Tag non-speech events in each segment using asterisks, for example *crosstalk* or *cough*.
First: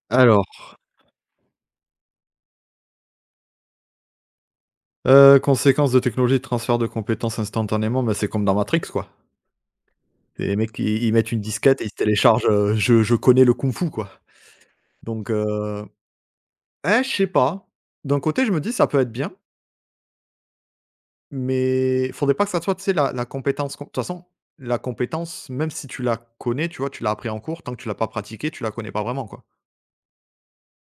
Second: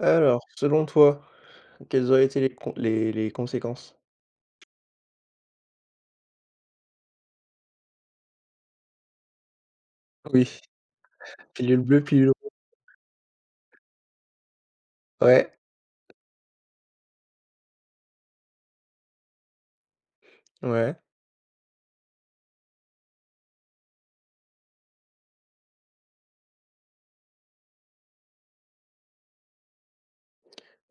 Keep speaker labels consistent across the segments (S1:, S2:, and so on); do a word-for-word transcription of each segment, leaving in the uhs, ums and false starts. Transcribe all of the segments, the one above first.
S1: Alors,
S2: Alors,
S1: selon toi, quelles auraient été les con les les conséquences?
S2: heu, conséquences de technologie de transfert de compétences instantanément, bah, c'est comme dans Matrix, quoi. Les
S1: Oui,
S2: mecs, ils ils mettent une
S1: pilule
S2: disquette et ils se
S1: bleue, pilule
S2: téléchargent,
S1: rouge.
S2: heu, je je connais le kung-fu, quoi. Donc,
S1: Ouais,
S2: heu, eh, je sais pas. D'un côté, je me dis: «Ça peut être bien»,
S1: ouais,
S2: mais faudrait pas que ça soit, tu sais, la la compétence com de toute façon, la compétence, même si tu la connais, tu vois, tu l'as appris en cours, tant que tu l'as pas pratiquée, tu la connais pas vraiment, quoi.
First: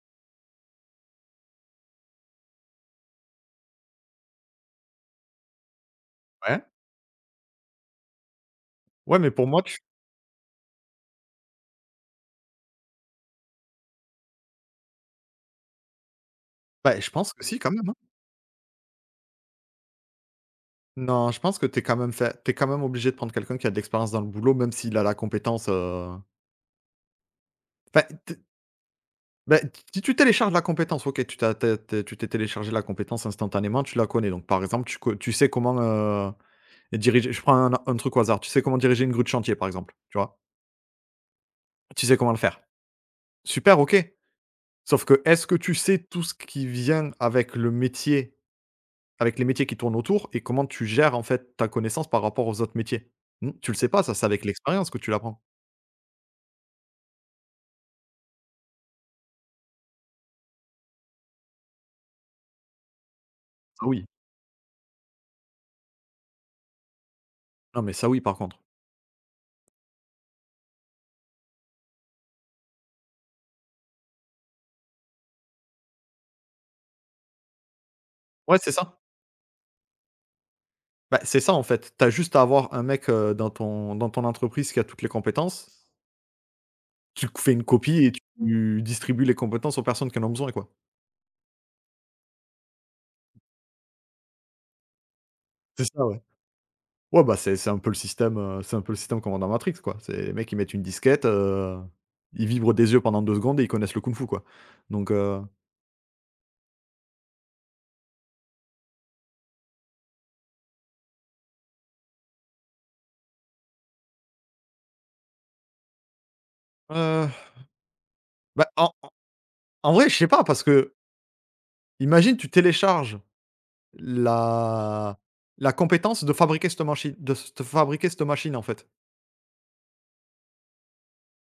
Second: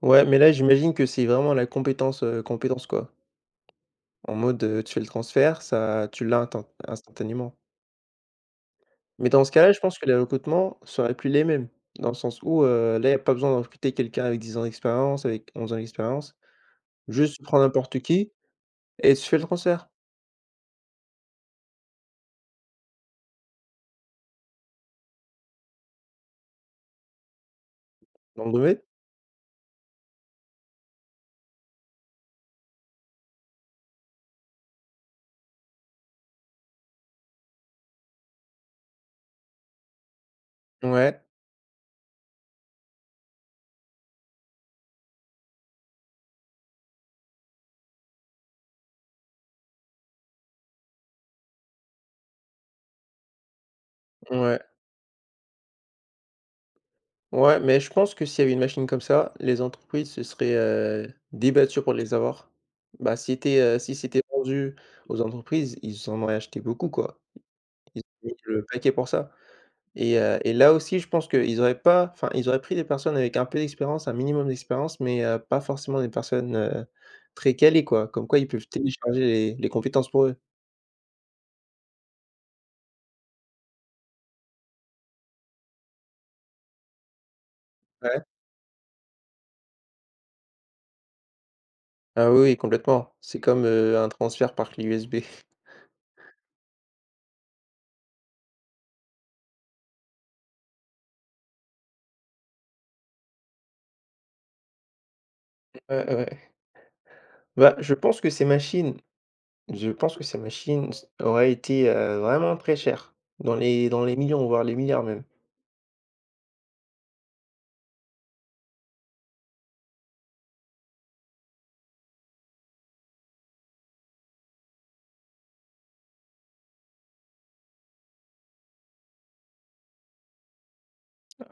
S1: ouais, mais là, j'imagine que c'est vraiment la compétence, heu, compétence, quoi. En mode, heu, tu fais le transfert, ça tu l'as
S2: Ouais.
S1: inten instantanément.
S2: Ouais,
S1: Mais
S2: mais
S1: dans
S2: pour
S1: ce
S2: moi,
S1: cas-là, je
S2: tu
S1: pense que les recrutements seraient plus les mêmes, dans le sens où, heu, là, il y a pas besoin de recruter quelqu'un avec dix ans d'expérience, avec onze ans d'expérience.
S2: bah, je pense
S1: Juste, tu
S2: que si,
S1: prends
S2: quand même, hein.
S1: n'importe qui et tu fais le transfert.
S2: Non, je pense que tu es quand même fait t'es quand même obligé de prendre quelqu'un qui a de l'expérience dans le boulot, même s'il a la compétence, heu enfin, t
S1: Vous me
S2: bah, si tu télécharges la compétence, OK, tu t'as t'as t'es tu t'es téléchargé la compétence instantanément, tu la connais. Donc par exemple, tu co tu sais comment, heu, diriger je prends un un truc au hasard, tu sais comment diriger une grue de chantier, par exemple, tu vois?
S1: Ouais,
S2: Tu sais comment le faire. Super, OK. Sauf que, est-ce que tu sais tout ce qui vient avec le métier, avec les métiers qui tournent autour et comment tu gères, en fait, ta connaissance par rapport aux autres métiers? Mmh, tu le sais pas, ça, c'est avec
S1: ouais.
S2: l'expérience que tu l'apprends.
S1: Ouais, mais je pense que s'il y avait une machine comme ça, les entreprises se seraient, heu, débattues pour les avoir. Bah, si c'était, heu,
S2: Ça
S1: si
S2: oui.
S1: c'était vendu aux entreprises, ils en auraient acheté beaucoup, quoi.
S2: Non, mais
S1: Ils
S2: ça oui,
S1: auraient
S2: par
S1: mis
S2: contre.
S1: le paquet pour ça et heu et là aussi, je pense qu'ils auraient pas enfin, ils auraient pris des personnes avec un peu d'expérience, un minimum d'expérience, mais heu, pas forcément des personnes, heu, très calées, quoi. Comme quoi, ils
S2: Ouais,
S1: peuvent
S2: c'est ça.
S1: télécharger les les compétences pour eux.
S2: Bah, c'est ça en fait. Tu as juste à avoir un mec, heu, dans ton dans ton entreprise qui a toutes les compétences. Tu c fais une copie et
S1: Ouais.
S2: tu distribues les compétences aux personnes qui en ont besoin, quoi.
S1: Ah oui, oui, complètement. C'est comme, heu, un transfert par clé U S B.
S2: C'est ça, ouais. Ouais, bah, c'est c'est un peu le système, heu, c'est un peu le système comme dans Matrix, quoi. C'est les mecs, ils mettent une disquette, heu, ils vibrent des yeux pendant deux secondes et ils connaissent le kung-fu, quoi. Donc heu,
S1: Ouais, ouais. Bah, je pense que ces machines. Je pense que sa machine s aurait été, heu, vraiment très chère, dans les dans les millions, voire les milliards même.
S2: heu, bah, en en vrai, je sais pas parce que imagine tu télécharges la la compétence de fabriquer cette machine de s de fabriquer cette machine, en fait.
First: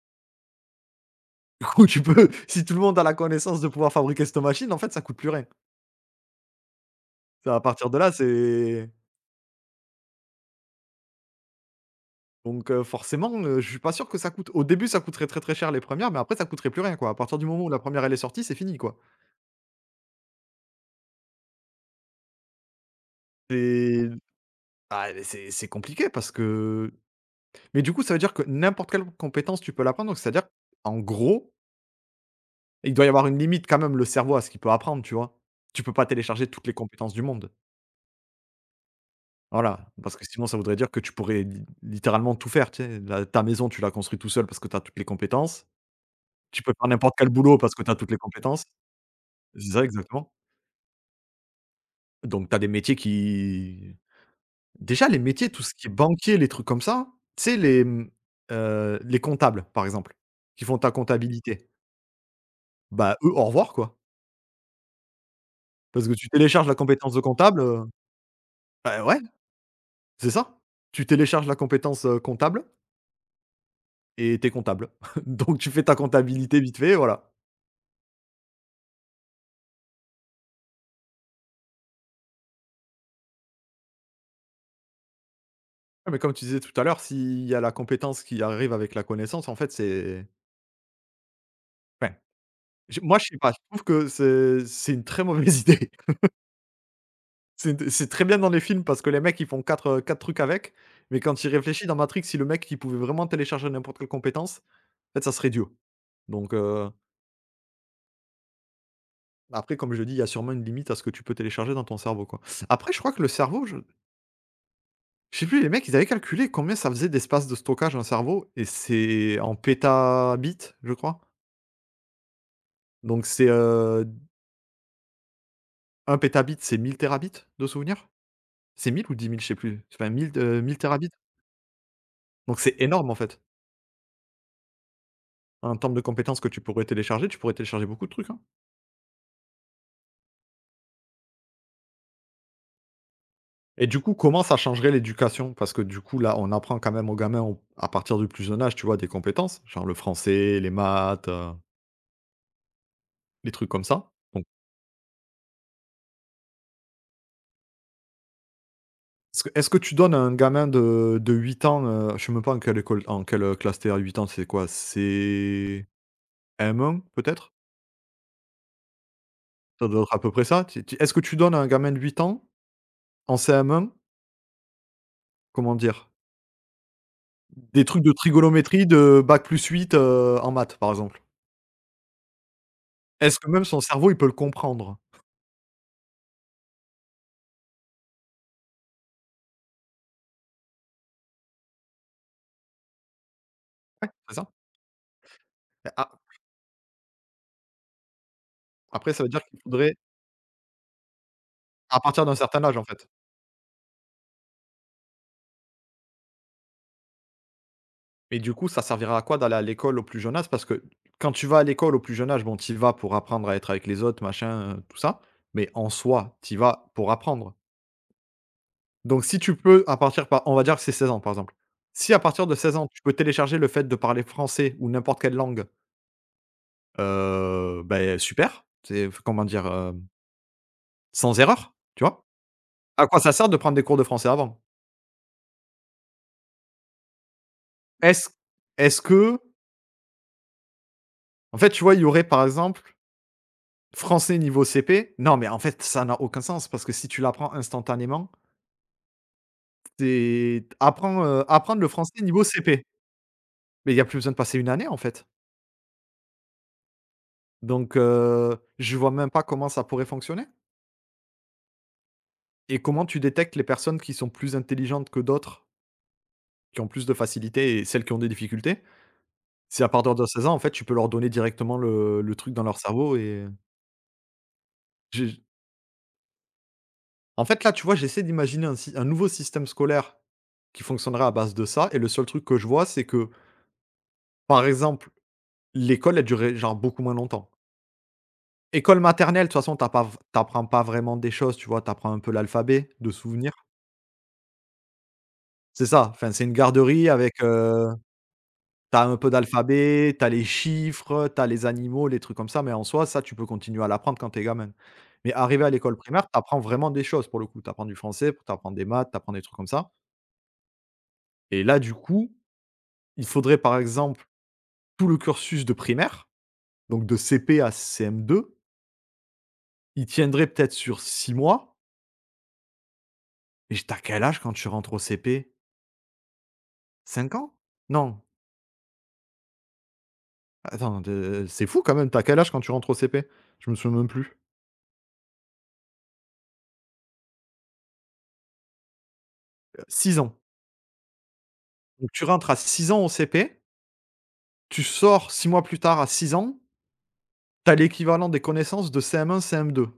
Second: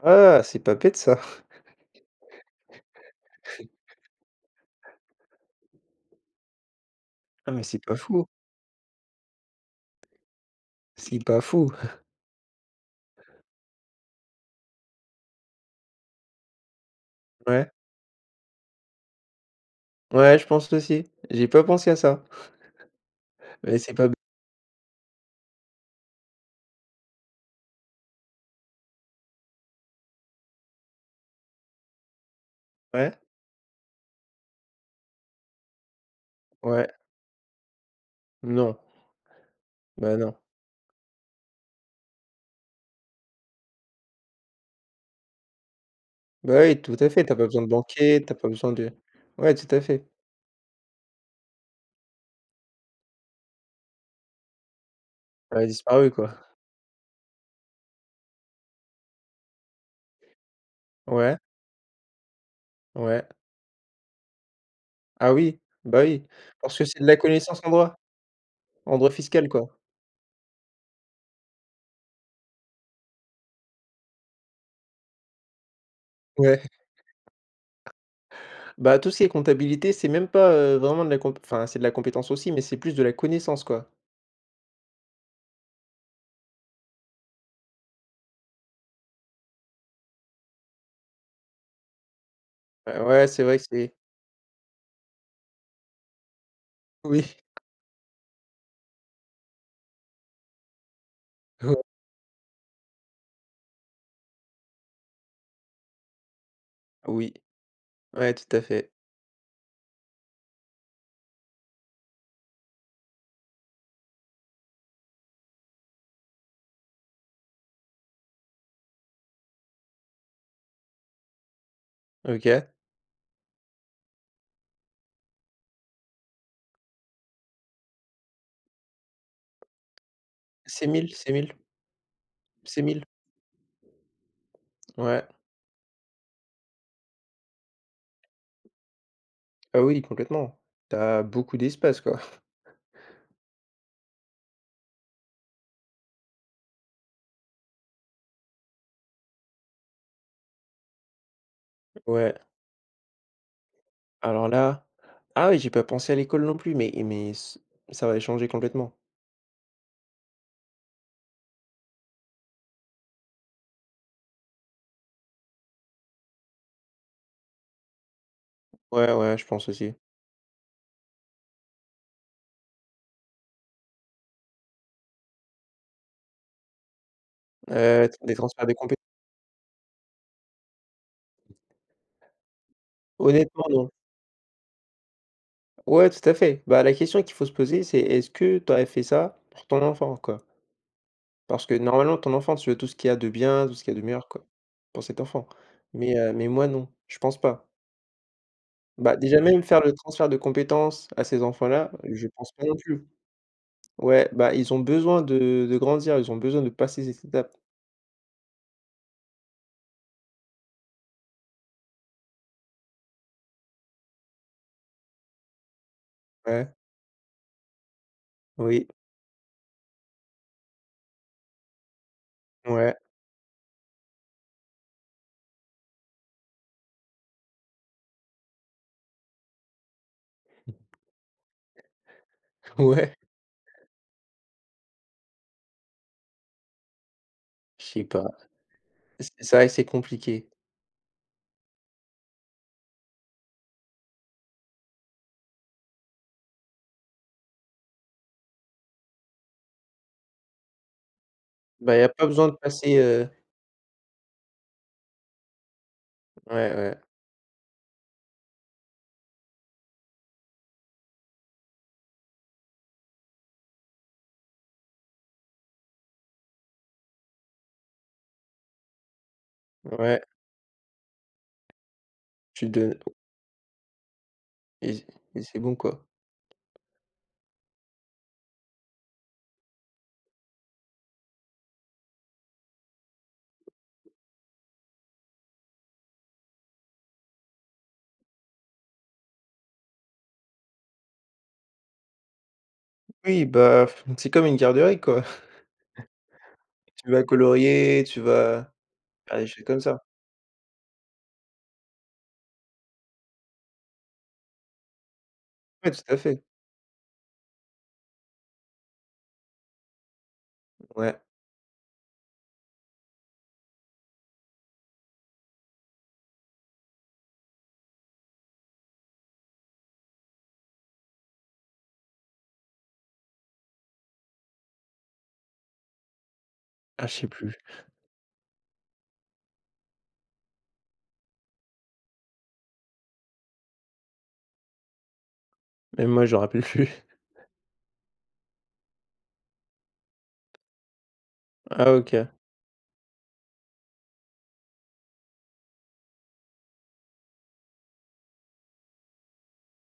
S1: Ah! C'est pas bête ça.
S2: Du coup, tu peux *laughs* si tout le monde a la connaissance de pouvoir fabriquer cette machine, en fait, ça coûte plus rien.
S1: Ah
S2: Ça, à
S1: mais c'est
S2: partir
S1: pas
S2: de là,
S1: fou,
S2: c'est
S1: c'est pas fou.
S2: donc heu, forcément, heu, je suis pas sûr que ça coûte au début, ça coûterait très, très cher les premières, mais après ça coûterait plus rien, quoi. À partir du moment où
S1: Ouais,
S2: la première elle est sortie, c'est fini, quoi.
S1: ouais, je pense aussi. J'ai pas pensé à ça, mais c'est pas
S2: C'est
S1: b
S2: ah, mais c'est c'est compliqué parce que mais du coup, ça veut dire que n'importe quelle compétence, tu peux l'apprendre, donc c'est-à-dire, en gros, il doit y
S1: Ouais,
S2: avoir une limite quand même, le cerveau, à ce qu'il peut apprendre, tu vois? Tu peux pas télécharger toutes les
S1: ouais,
S2: compétences du monde.
S1: non,
S2: Voilà,
S1: bah,
S2: parce que
S1: non.
S2: sinon ça voudrait dire que tu pourrais li littéralement tout faire, tu sais? La Ta maison, tu l'as construite tout seul parce que tu as toutes les compétences.
S1: Bah,
S2: Tu peux
S1: oui,
S2: faire
S1: tout à
S2: n'importe
S1: fait.
S2: quel
S1: T'as pas
S2: boulot
S1: besoin de
S2: parce que tu as toutes les
S1: banquer. T'as pas
S2: compétences.
S1: besoin de Ouais, tout
S2: C'est
S1: à
S2: ça,
S1: fait.
S2: exactement. Donc tu as des métiers qui déjà les métiers,
S1: Elle
S2: tout
S1: a
S2: ce qui est
S1: disparu quoi.
S2: banquier, les trucs comme ça, tu sais les, mmh, heu, les comptables, par exemple, qui font ta
S1: Ouais,
S2: comptabilité. Bah,
S1: ouais.
S2: eux, au revoir, quoi.
S1: Ah oui, bah,
S2: Parce que
S1: oui,
S2: tu télécharges la
S1: parce que c'est de
S2: compétence
S1: la
S2: de
S1: connaissance
S2: comptable,
S1: en
S2: heu,
S1: droit, en
S2: bah,
S1: droit
S2: ouais,
S1: fiscal quoi.
S2: c'est ça. Tu télécharges la compétence, heu, comptable et t'es comptable. *laughs* Donc tu fais ta
S1: Ouais.
S2: comptabilité vite fait, voilà.
S1: Bah, tout ce qui est comptabilité, c'est même pas, heu, vraiment de la comp enfin, c'est de la compétence aussi, mais c'est plus de la connaissance, quoi.
S2: Ouais, mais comme tu disais tout à l'heure, s'il y a la compétence qui arrive avec la connaissance, en fait, c'est enfin, je
S1: Heu,
S2: moi,
S1: ouais,
S2: je sais
S1: c'est
S2: pas,
S1: vrai
S2: je
S1: que
S2: trouve
S1: c'est.
S2: que c'est c'est une très mauvaise *laughs* idée.
S1: Oui.
S2: C'est c'est très bien dans les films parce que les mecs, ils font quatre euh, quatre trucs avec, mais quand tu
S1: *laughs* Ouais,
S2: y dans Matrix, si le mec, il pouvait vraiment télécharger n'importe quelle compétence, en fait, ça serait Dieu. Donc heu,
S1: oui, ouais, tout à fait.
S2: après, comme je dis, il y a sûrement une limite à ce que tu peux télécharger dans ton cerveau, quoi. Après, je crois que le cerveau, je je sais plus, les mecs, ils avaient calculé combien ça faisait d'espace de stockage un cerveau et c'est en pétabits, je crois.
S1: OK.
S2: Donc c'est, euh, Un pétabit, c'est mille térabits de souvenirs? C'est mille ou dix mille, Je sais plus. Enfin mille heu, mille
S1: C'est
S2: térabits,
S1: mille c'est mille
S2: donc c'est
S1: c'est mille
S2: énorme en fait.
S1: Ouais.
S2: Un termes de compétences que tu pourrais télécharger, tu pourrais télécharger beaucoup de trucs, hein.
S1: Ah oui, complètement. T'as beaucoup d'espace, quoi. *laughs*
S2: Et du coup, comment ça changerait l'éducation? Parce que du coup, là, on apprend quand même aux gamins au à partir du plus jeune âge, tu vois, des compétences, genre le français, les maths, heu,
S1: Ouais,
S2: les trucs comme ça, donc
S1: alors là, ah oui, j'ai pas pensé à l'école non plus, mais mais c ça va changer complètement.
S2: est-ce que est-ce que tu donnes à un gamin de de 8 ans, heu, je sais même pas en quelle école en quelle, classe tu à 8 ans, c'est quoi? C'est M un peut-être?
S1: Ouais, ouais, je pense
S2: Ça
S1: aussi.
S2: doit être à peu près ça? Tu tu est-ce que tu donnes à un gamin de huit ans en C M un, comment dire? Des trucs
S1: Heu,
S2: de
S1: des transferts de
S2: trigonométrie
S1: compétences.
S2: de bac bac+8, heu, en maths, par exemple. Est-ce que
S1: Honnêtement,
S2: même son
S1: non.
S2: cerveau, il peut le comprendre?
S1: Ouais, tout à fait. Bah, la question qu'il faut se poser, c'est est-ce que tu aurais fait ça pour ton enfant, quoi? Parce que normalement, ton enfant, tu veux tout ce qu'il y a de bien, tout ce qu'il y a de meilleur,
S2: C'est
S1: quoi,
S2: ça?
S1: pour cet enfant.
S2: Bah,
S1: Mais
S2: a
S1: heu, mais moi non, je pense pas.
S2: après
S1: Bah,
S2: ça veut
S1: déjà
S2: dire qu'il
S1: même faire le
S2: faudrait
S1: transfert de compétences à ces enfants-là,
S2: à partir
S1: je
S2: d'un
S1: pense
S2: certain
S1: pas non
S2: âge, en
S1: plus.
S2: fait.
S1: Ouais, bah, ils ont besoin de de grandir, ils ont besoin de passer cette étape.
S2: Mais du coup, ça servira à quoi d'aller à l'école au plus jeune âge? Parce que quand tu vas à l'école au plus jeune âge, bon, tu y vas pour apprendre à être avec les autres, machin, heu, tout ça, mais en soi, tu y
S1: Ouais,
S2: vas pour apprendre.
S1: oui,
S2: Donc si tu peux à partir par on va dire que c'est seize ans, par exemple. Si à partir de seize ans,
S1: ouais,
S2: tu peux télécharger le fait de parler français ou n'importe quelle langue. Heu, beh, super, c'est comment dire? Heu, sans erreur, tu vois?
S1: *laughs*
S2: À
S1: ouais,
S2: quoi ça sert de prendre des cours de français avant?
S1: je sais pas.
S2: Est-ce est-ce
S1: C'est
S2: qu'en
S1: c'est vrai que c'est compliqué.
S2: fait, tu vois, il y aurait, par exemple, français niveau C P? Non, mais en fait, ça n'a aucun sens parce que si tu l'apprends instantanément, c'est apprends, heu, apprendre le
S1: Bah, il y a
S2: français
S1: pas
S2: niveau
S1: besoin de
S2: C P.
S1: passer, heu
S2: Mais il y a plus besoin de passer une année, en fait.
S1: ouais, ouais,
S2: Donc heu, je vois même pas comment ça pourrait fonctionner et comment tu détectes les personnes qui sont plus intelligentes que d'autres, qui ont plus de facilité et celles qui ont des difficultés? C'est à partir
S1: ouais,
S2: de 16 ans, en fait, tu peux leur donner directement le le truc dans
S1: tu
S2: leur
S1: donnes
S2: cerveau et
S1: et et
S2: j'ai
S1: c'est bon, quoi.
S2: en fait, là, tu vois, j'essaie d'imaginer un sy un nouveau système scolaire qui fonctionnerait à base de ça et le seul truc que je vois, c'est que, par exemple, l'école, elle durait, genre, beaucoup moins longtemps. École maternelle, de toute façon, tu pas v tu pas vraiment des choses, tu vois? T'apprends un peu l'alphabet de
S1: Oui,
S2: souvenir.
S1: bah, c'est comme une garderie, quoi. *laughs*
S2: C'est ça, enfin, c'est une garderie
S1: Tu vas
S2: avec, heu
S1: colorier, tu vas
S2: T'as un peu
S1: faire des choses comme ça.
S2: d'alphabet, t'as les chiffres, t'as les animaux, les trucs comme ça, mais en soi, ça, tu peux continuer à l'apprendre quand t'es gamin. Mais arrivé à
S1: Ouais,
S2: l'école
S1: tout à
S2: primaire,
S1: fait.
S2: t'apprends vraiment des choses pour le coup. T'apprends du français, t'apprends des maths, t'apprends des trucs comme ça
S1: Ouais.
S2: et là, du coup, il faudrait par exemple tout le cursus de primaire, donc de C P à C M deux, il tiendrait peut-être sur six mois et j tu quel âge quand tu rentres au C P?
S1: Ah, je sais
S2: Cinq
S1: plus.
S2: ans? Non, attends, de c'est fou quand même, t'as quel âge quand tu rentres au C P? Je me souviens même plus.
S1: Même moi, je me rappelle plus. *laughs*
S2: Six ans.
S1: Ah,
S2: Donc tu
S1: OK,
S2: rentres à six ans au C P. Tu sors six mois plus tard à six ans, tu as l'équivalent des connaissances de C M un, C M deux.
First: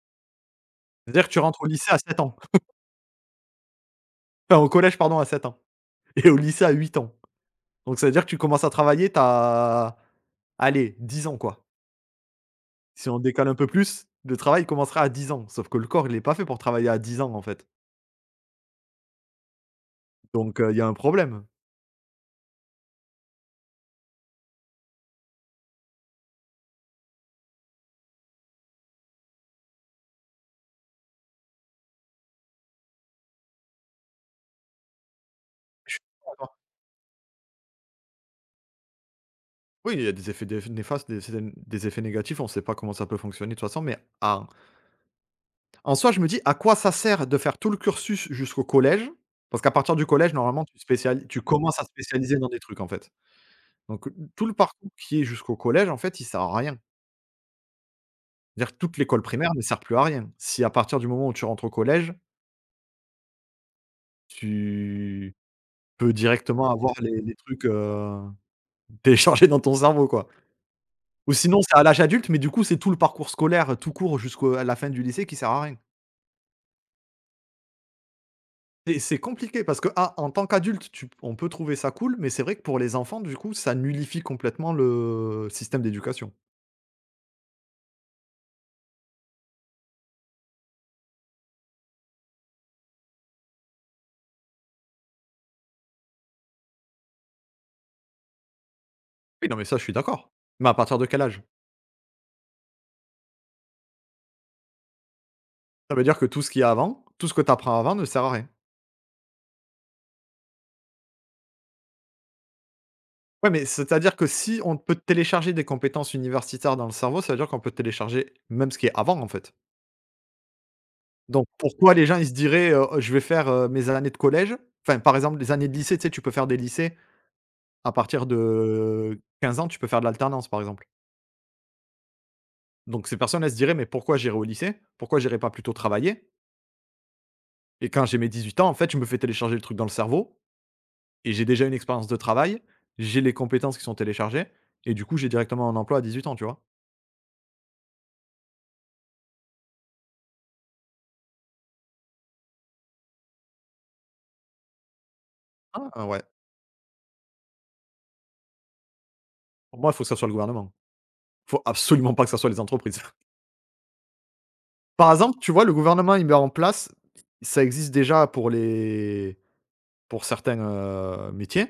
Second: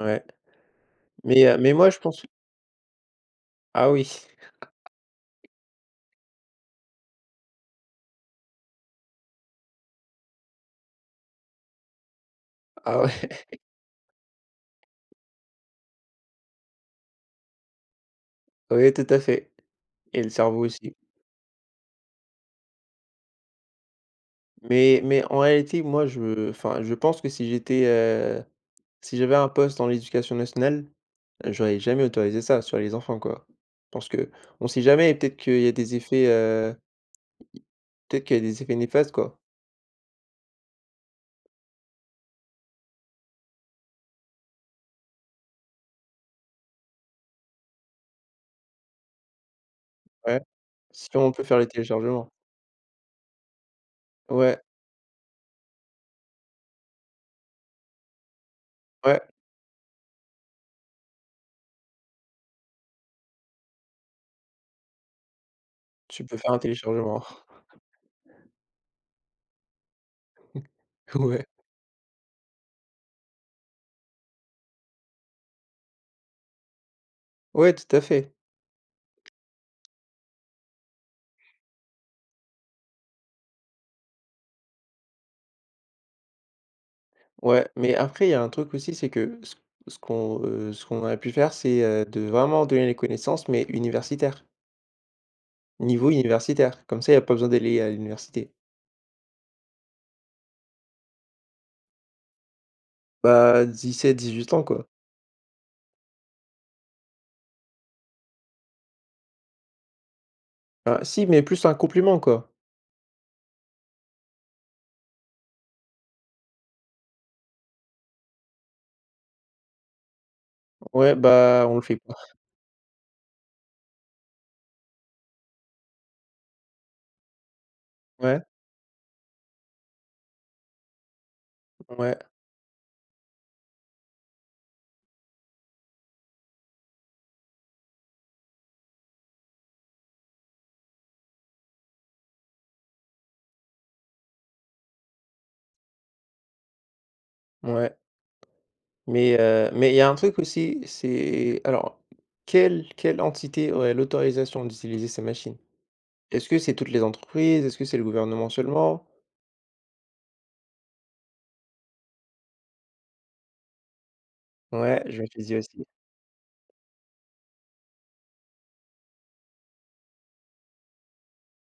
S1: ouais.
S2: C'est-à-dire que tu
S1: Mais heu,
S2: rentres au
S1: mais moi,
S2: lycée
S1: je
S2: à sept
S1: pense.
S2: ans.
S1: Ah oui. *laughs*
S2: Enfin, au collège, pardon, à sept ans *laughs* et au lycée à huit ans. Donc ça veut dire que tu commences à travailler, tu as, allez, dix ans, quoi.
S1: Ah
S2: Si on
S1: ouais,
S2: décale un peu plus, le travail, commencera à dix ans. Sauf que le corps, il est pas fait pour travailler à dix ans, en fait.
S1: oui, tout à fait et le
S2: Donc
S1: cerveau
S2: heu, il y a un
S1: aussi.
S2: problème.
S1: Mais mais en réalité, moi, je enfin, je pense que si j'étais, heu Si j'avais un poste dans l'éducation nationale, heu, j'aurais jamais autorisé ça sur les enfants, quoi. Je pense qu'on sait jamais et peut-être qu'il y a
S2: Je
S1: des
S2: suis
S1: effets,
S2: d'accord.
S1: heu, peut-être qu'il y a des effets néfastes, quoi.
S2: Oui, il y a des effets dé néfastes, des c'est des des effets négatifs, on ne sait pas comment ça peut fonctionner de toute façon, mais à En soi, je me dis: «À quoi ça sert de faire tout le cursus jusqu'au collège?» parce qu'à partir du collège,
S1: Ouais,
S2: normalement, tu
S1: si
S2: spéciali
S1: on
S2: tu
S1: peut faire les
S2: commences à
S1: téléchargements.
S2: spécialiser dans des trucs, en fait. Donc, tout le
S1: Ouais,
S2: parcours qui est jusqu'au collège, en fait, il sert à rien. C'est-à-dire que toute
S1: ouais,
S2: l'école primaire ne sert plus à rien. Si à partir du moment où tu rentres au collège, tu peux
S1: tu peux faire un
S2: directement avoir les
S1: téléchargement.
S2: les trucs,
S1: *laughs*
S2: heu, *laughs* téléchargés dans ton cerveau, quoi. Ou
S1: Ouais.
S2: sinon, c'est à l'âge adulte, mais du coup, c'est tout le parcours scolaire, tout court, jusqu'à la fin du lycée qui sert à rien.
S1: Ouais, tout à fait.
S2: Et c'est compliqué parce que, ah, en tant qu'adulte, tu on peut trouver ça cool, mais c'est vrai que pour les enfants, du coup, ça nullifie complètement le système d'éducation.
S1: Ouais, mais après, il y a un truc aussi, c'est que ce ce qu'on, heu, ce qu'on a pu faire, c'est, heu, de vraiment donner les connaissances, mais universitaires, niveau universitaire. Comme ça, il y a pas besoin d'aller à l'université.
S2: Oui, non, mais ça, je suis d'accord. Mais à partir de quel âge?
S1: Bah, dix-sept à dix-huit ans, quoi.
S2: Ça veut dire que tout ce qu'il y a avant, tout ce que tu apprends avant ne sert à rien.
S1: Bah, si, mais plus un compliment, quoi.
S2: Ouais, mais c'est-à-dire que si on peut télécharger des compétences universitaires dans le cerveau, ça veut dire qu'on peut télécharger même ce qui est avant, en fait.
S1: Ouais,
S2: Donc
S1: bah, on le
S2: pourquoi
S1: fait
S2: les
S1: pas.
S2: gens, ils se diraient, heu: «Je vais faire, heu, mes années de collège», enfin, par exemple, les années de lycée, tu sais, tu peux faire des lycées à partir
S1: Ouais,
S2: de quinze ans, tu peux faire de l'alternance, par exemple.
S1: ouais,
S2: Donc ces personnes, elles se diraient: «Mais pourquoi j'irai au lycée? Pourquoi j'irai pas plutôt travailler?» Et quand j'ai mes dix-huit ans, en fait, je me fais télécharger le truc dans le cerveau et j'ai déjà une expérience de travail, j'ai les compétences qui sont téléchargées et du coup, j'ai directement un emploi à dix-huit ans, tu vois?
S1: ouais, mais, heu, mais il y a un truc aussi, c'est alors, quelle quelle entité aurait l'autorisation d'utiliser ces machines?
S2: Ah ouais.
S1: Est-ce que c'est toutes les entreprises? Est-ce que c'est le gouvernement seulement?
S2: Pour moi, il faut que ça soit le gouvernement. Faut absolument pas que ça soit les entreprises. *laughs*
S1: Ouais,
S2: Par
S1: je me
S2: exemple,
S1: suis
S2: tu
S1: dit
S2: vois, le
S1: aussi.
S2: gouvernement, il met en place, ça existe déjà pour les pour certains, heu, métiers.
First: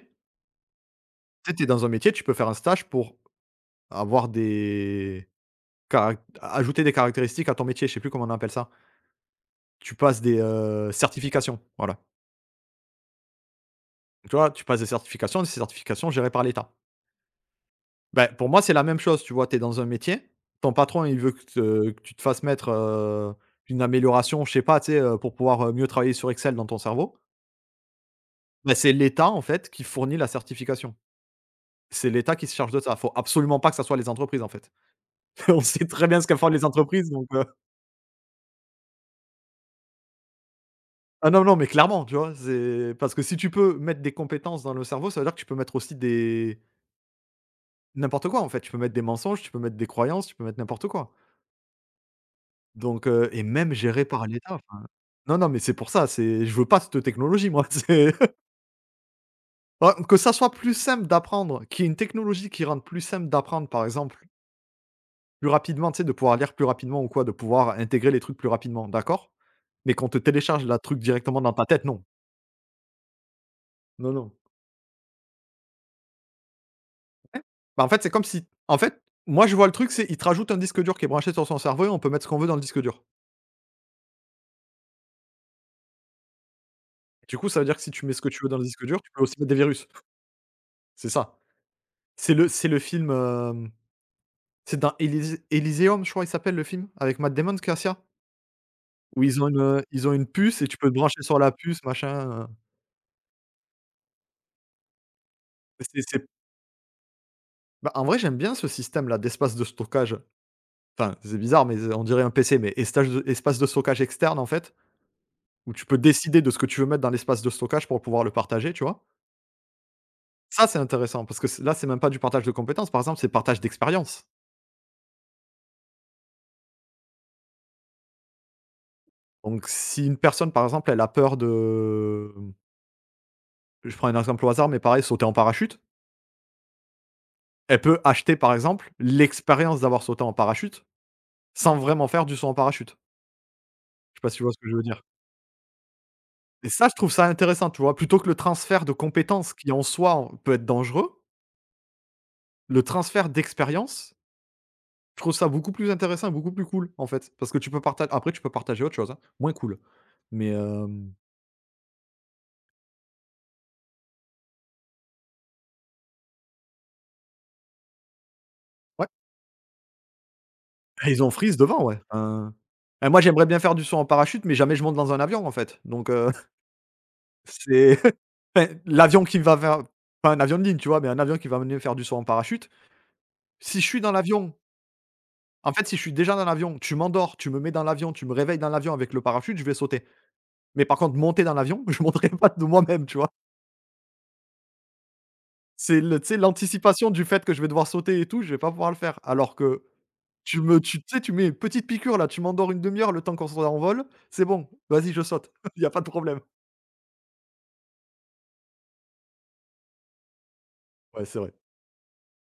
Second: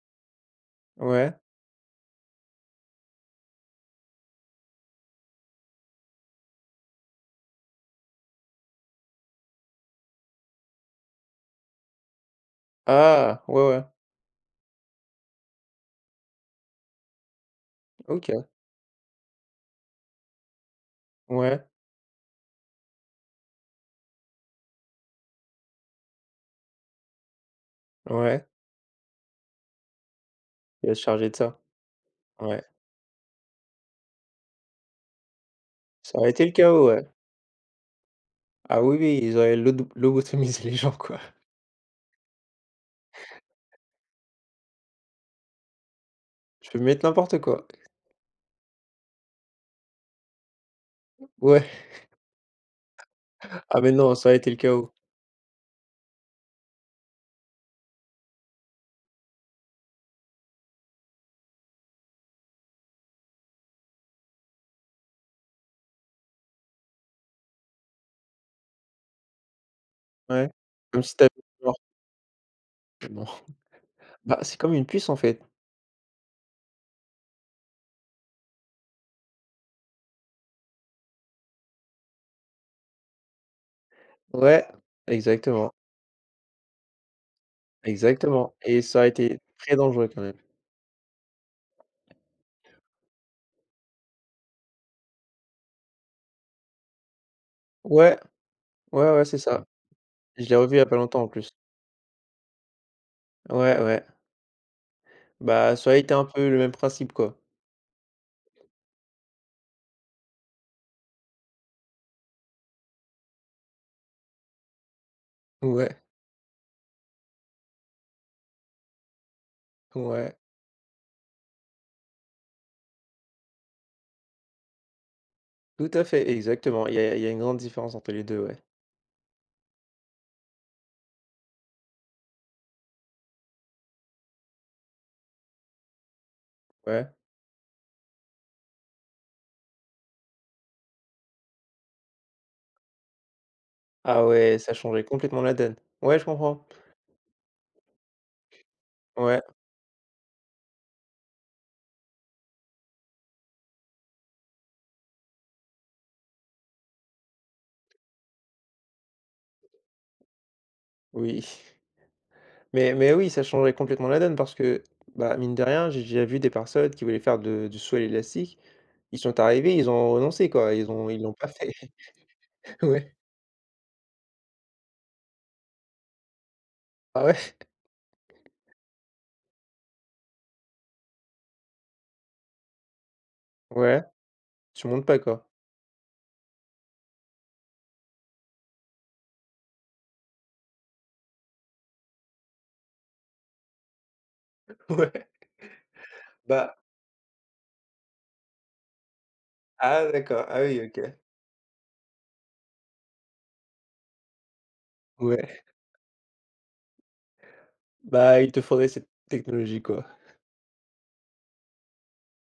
S1: Ouais.
S2: Tu sais, es dans un métier, tu peux faire un stage pour avoir des carac ajouter des caractéristiques à ton métier, je sais plus comment on appelle ça. Tu passes des, heu, certifications, voilà.
S1: Ah! Ouais, ouais.
S2: Tu vois? Tu passes des certifications, des certifications gérées par l'État. Ben
S1: OK.
S2: pour moi, c'est la même chose, tu vois? Tu es dans un métier, ton patron, il veut que
S1: Ouais,
S2: te que tu te fasses mettre, heu, une amélioration, je sais pas, tu sais, heu, pour pouvoir, heu, mieux travailler sur Excel dans ton cerveau.
S1: ouais,
S2: Ben c'est l'État, en fait, qui fournit la
S1: il va
S2: certification.
S1: se charger de ça.
S2: C'est l'État qui se
S1: Ouais.
S2: charge de ça. Faut absolument pas que ça soit les entreprises, en fait. *laughs* On sait très
S1: Ça
S2: bien ce
S1: aurait
S2: qu'elles
S1: été
S2: font
S1: le
S2: les
S1: chaos, ouais.
S2: entreprises, donc heu
S1: Ah oui, oui, ils auraient lodo lobotomisé les gens, quoi.
S2: Ah non, non, mais clairement, tu vois? C'est parce que si tu peux mettre des compétences dans le cerveau, ça veut dire que tu peux mettre aussi des...
S1: Je peux mettre n'importe quoi.
S2: N'importe quoi, en fait, tu peux mettre des mensonges, tu peux mettre des croyances, tu peux mettre n'importe quoi.
S1: Ouais.
S2: Donc heu et même
S1: Ah mais
S2: géré
S1: non,
S2: par
S1: ça aurait été
S2: l'État,
S1: le
S2: enfin...
S1: chaos.
S2: Non, non, mais c'est pour ça, c'est je veux pas cette technologie moi, *laughs* c'est... Bah, que ça soit plus simple d'apprendre, qu'il y ait une technologie qui rende plus simple d'apprendre, par exemple, plus rapidement, tu sais, de pouvoir lire plus rapidement ou quoi, de pouvoir intégrer les trucs plus rapidement, d'accord, mais qu'on te
S1: Ouais.
S2: télécharge la truc
S1: Comme si tu avais
S2: directement dans ta
S1: peur.
S2: tête, non.
S1: Non.
S2: Non, non.
S1: Bah, c'est comme une puce, en fait.
S2: Ouais. Bah, en fait, c'est comme si, en fait, moi, je vois le truc, c'est il te rajoute un disque dur qui est branché sur son cerveau et on peut mettre ce qu'on veut dans le disque dur.
S1: Ouais, exactement,
S2: Du coup, ça veut dire que si tu mets ce que tu veux
S1: exactement
S2: dans le
S1: et
S2: disque
S1: ça
S2: dur,
S1: aurait
S2: tu peux aussi
S1: été
S2: mettre des
S1: très
S2: virus.
S1: dangereux quand même.
S2: C'est ça. C'est le c'est le film, hem, c'est dans Élysé Élyséeum, je crois, il s'appelle le film, avec Matt Damon, Cassia?
S1: Ouais, ouais,
S2: Où
S1: ouais, c'est
S2: ils ont une,
S1: ça.
S2: heu, ils ont une
S1: Je l'ai
S2: puce et
S1: revu
S2: tu
S1: il y a
S2: peux te
S1: pas longtemps
S2: brancher
S1: en
S2: sur
S1: plus.
S2: la puce, machin, heu,
S1: Ouais, ouais. Bah, ça aurait
S2: c'est
S1: été un
S2: c'est
S1: peu le même principe, quoi.
S2: Bah, en vrai, j'aime bien ce système-là d'espace de stockage. Enfin, c'est bizarre, mais on dirait un P C, mais estage de espace de stockage externe, en fait, où tu peux
S1: Ouais,
S2: décider de ce que tu veux mettre dans l'espace de stockage pour pouvoir le partager, tu vois?
S1: ouais.
S2: Ça, c'est intéressant parce que c là, c'est même pas du partage de compétences, par exemple, c'est partage d'expérience.
S1: Tout à fait, exactement. Il y a il y a une grande différence entre les deux, ouais.
S2: Donc si une personne, par exemple, elle a peur de Je prends un exemple au hasard, mais pareil, sauter en parachute.
S1: Ouais.
S2: Elle peut acheter, par exemple, l'expérience d'avoir sauté en parachute, sans vraiment faire du saut en parachute. Je sais
S1: Ah
S2: pas si tu vois
S1: ouais,
S2: ce que
S1: ça
S2: je veux dire?
S1: changeait complètement la donne. Ouais, je comprends.
S2: Et ça, je trouve ça intéressant, tu vois? Plutôt que le transfert de
S1: Ouais,
S2: compétences qui, en soi, en peut être dangereux, le transfert d'expérience, je trouve ça beaucoup plus intéressant et beaucoup plus cool, en fait. Parce que tu peux partager. Après tu peux partager autre chose, hein, moins cool. Mais hem,
S1: oui. *laughs* Mais mais oui, ça changerait complètement la donne parce que, bah, mine de rien, j'ai déjà vu des personnes qui voulaient faire de du saut à l'élastique.
S2: ouais,
S1: Ils sont arrivés, ils ont renoncé, quoi. Ils ont
S2: et
S1: ils
S2: ils ont
S1: l'ont pas
S2: Freeze
S1: fait.
S2: devant, ouais. Hein,
S1: *laughs*
S2: et
S1: Ouais.
S2: moi, j'aimerais bien faire du saut en parachute, mais jamais je monte dans un avion, en fait. Donc heu, *laughs*
S1: Ah ouais?
S2: c'est... Enfin, l'avion qui va vers pas un avion de ligne, tu vois? Mais un avion qui va venir faire du saut en parachute. Si je suis
S1: Ouais,
S2: dans l'avion,
S1: tu montes pas, quoi.
S2: en fait, si je suis déjà dans l'avion, tu m'endors, tu me mets dans l'avion, tu me réveilles dans l'avion avec le parachute, je vais sauter. Mais par contre, monter dans l'avion, *laughs* je monterai pas de moi-même, tu vois?
S1: *laughs* Ouais.
S2: C'est le Tu sais,
S1: Bah,
S2: l'anticipation du fait que je vais devoir sauter et tout, je vais pas pouvoir le faire. Alors que
S1: ah, d'accord. Ah
S2: tu me
S1: oui,
S2: tu
S1: OK.
S2: tu sais, tu mets une petite piqûre là, tu m'endors une demi heure, le temps qu'on soit en vol, c'est bon, vas-y, je saute.
S1: Ouais.
S2: *laughs* Il y a pas de problème.
S1: Bah, il te faudrait cette technologie, quoi.
S2: Ouais, c'est vrai.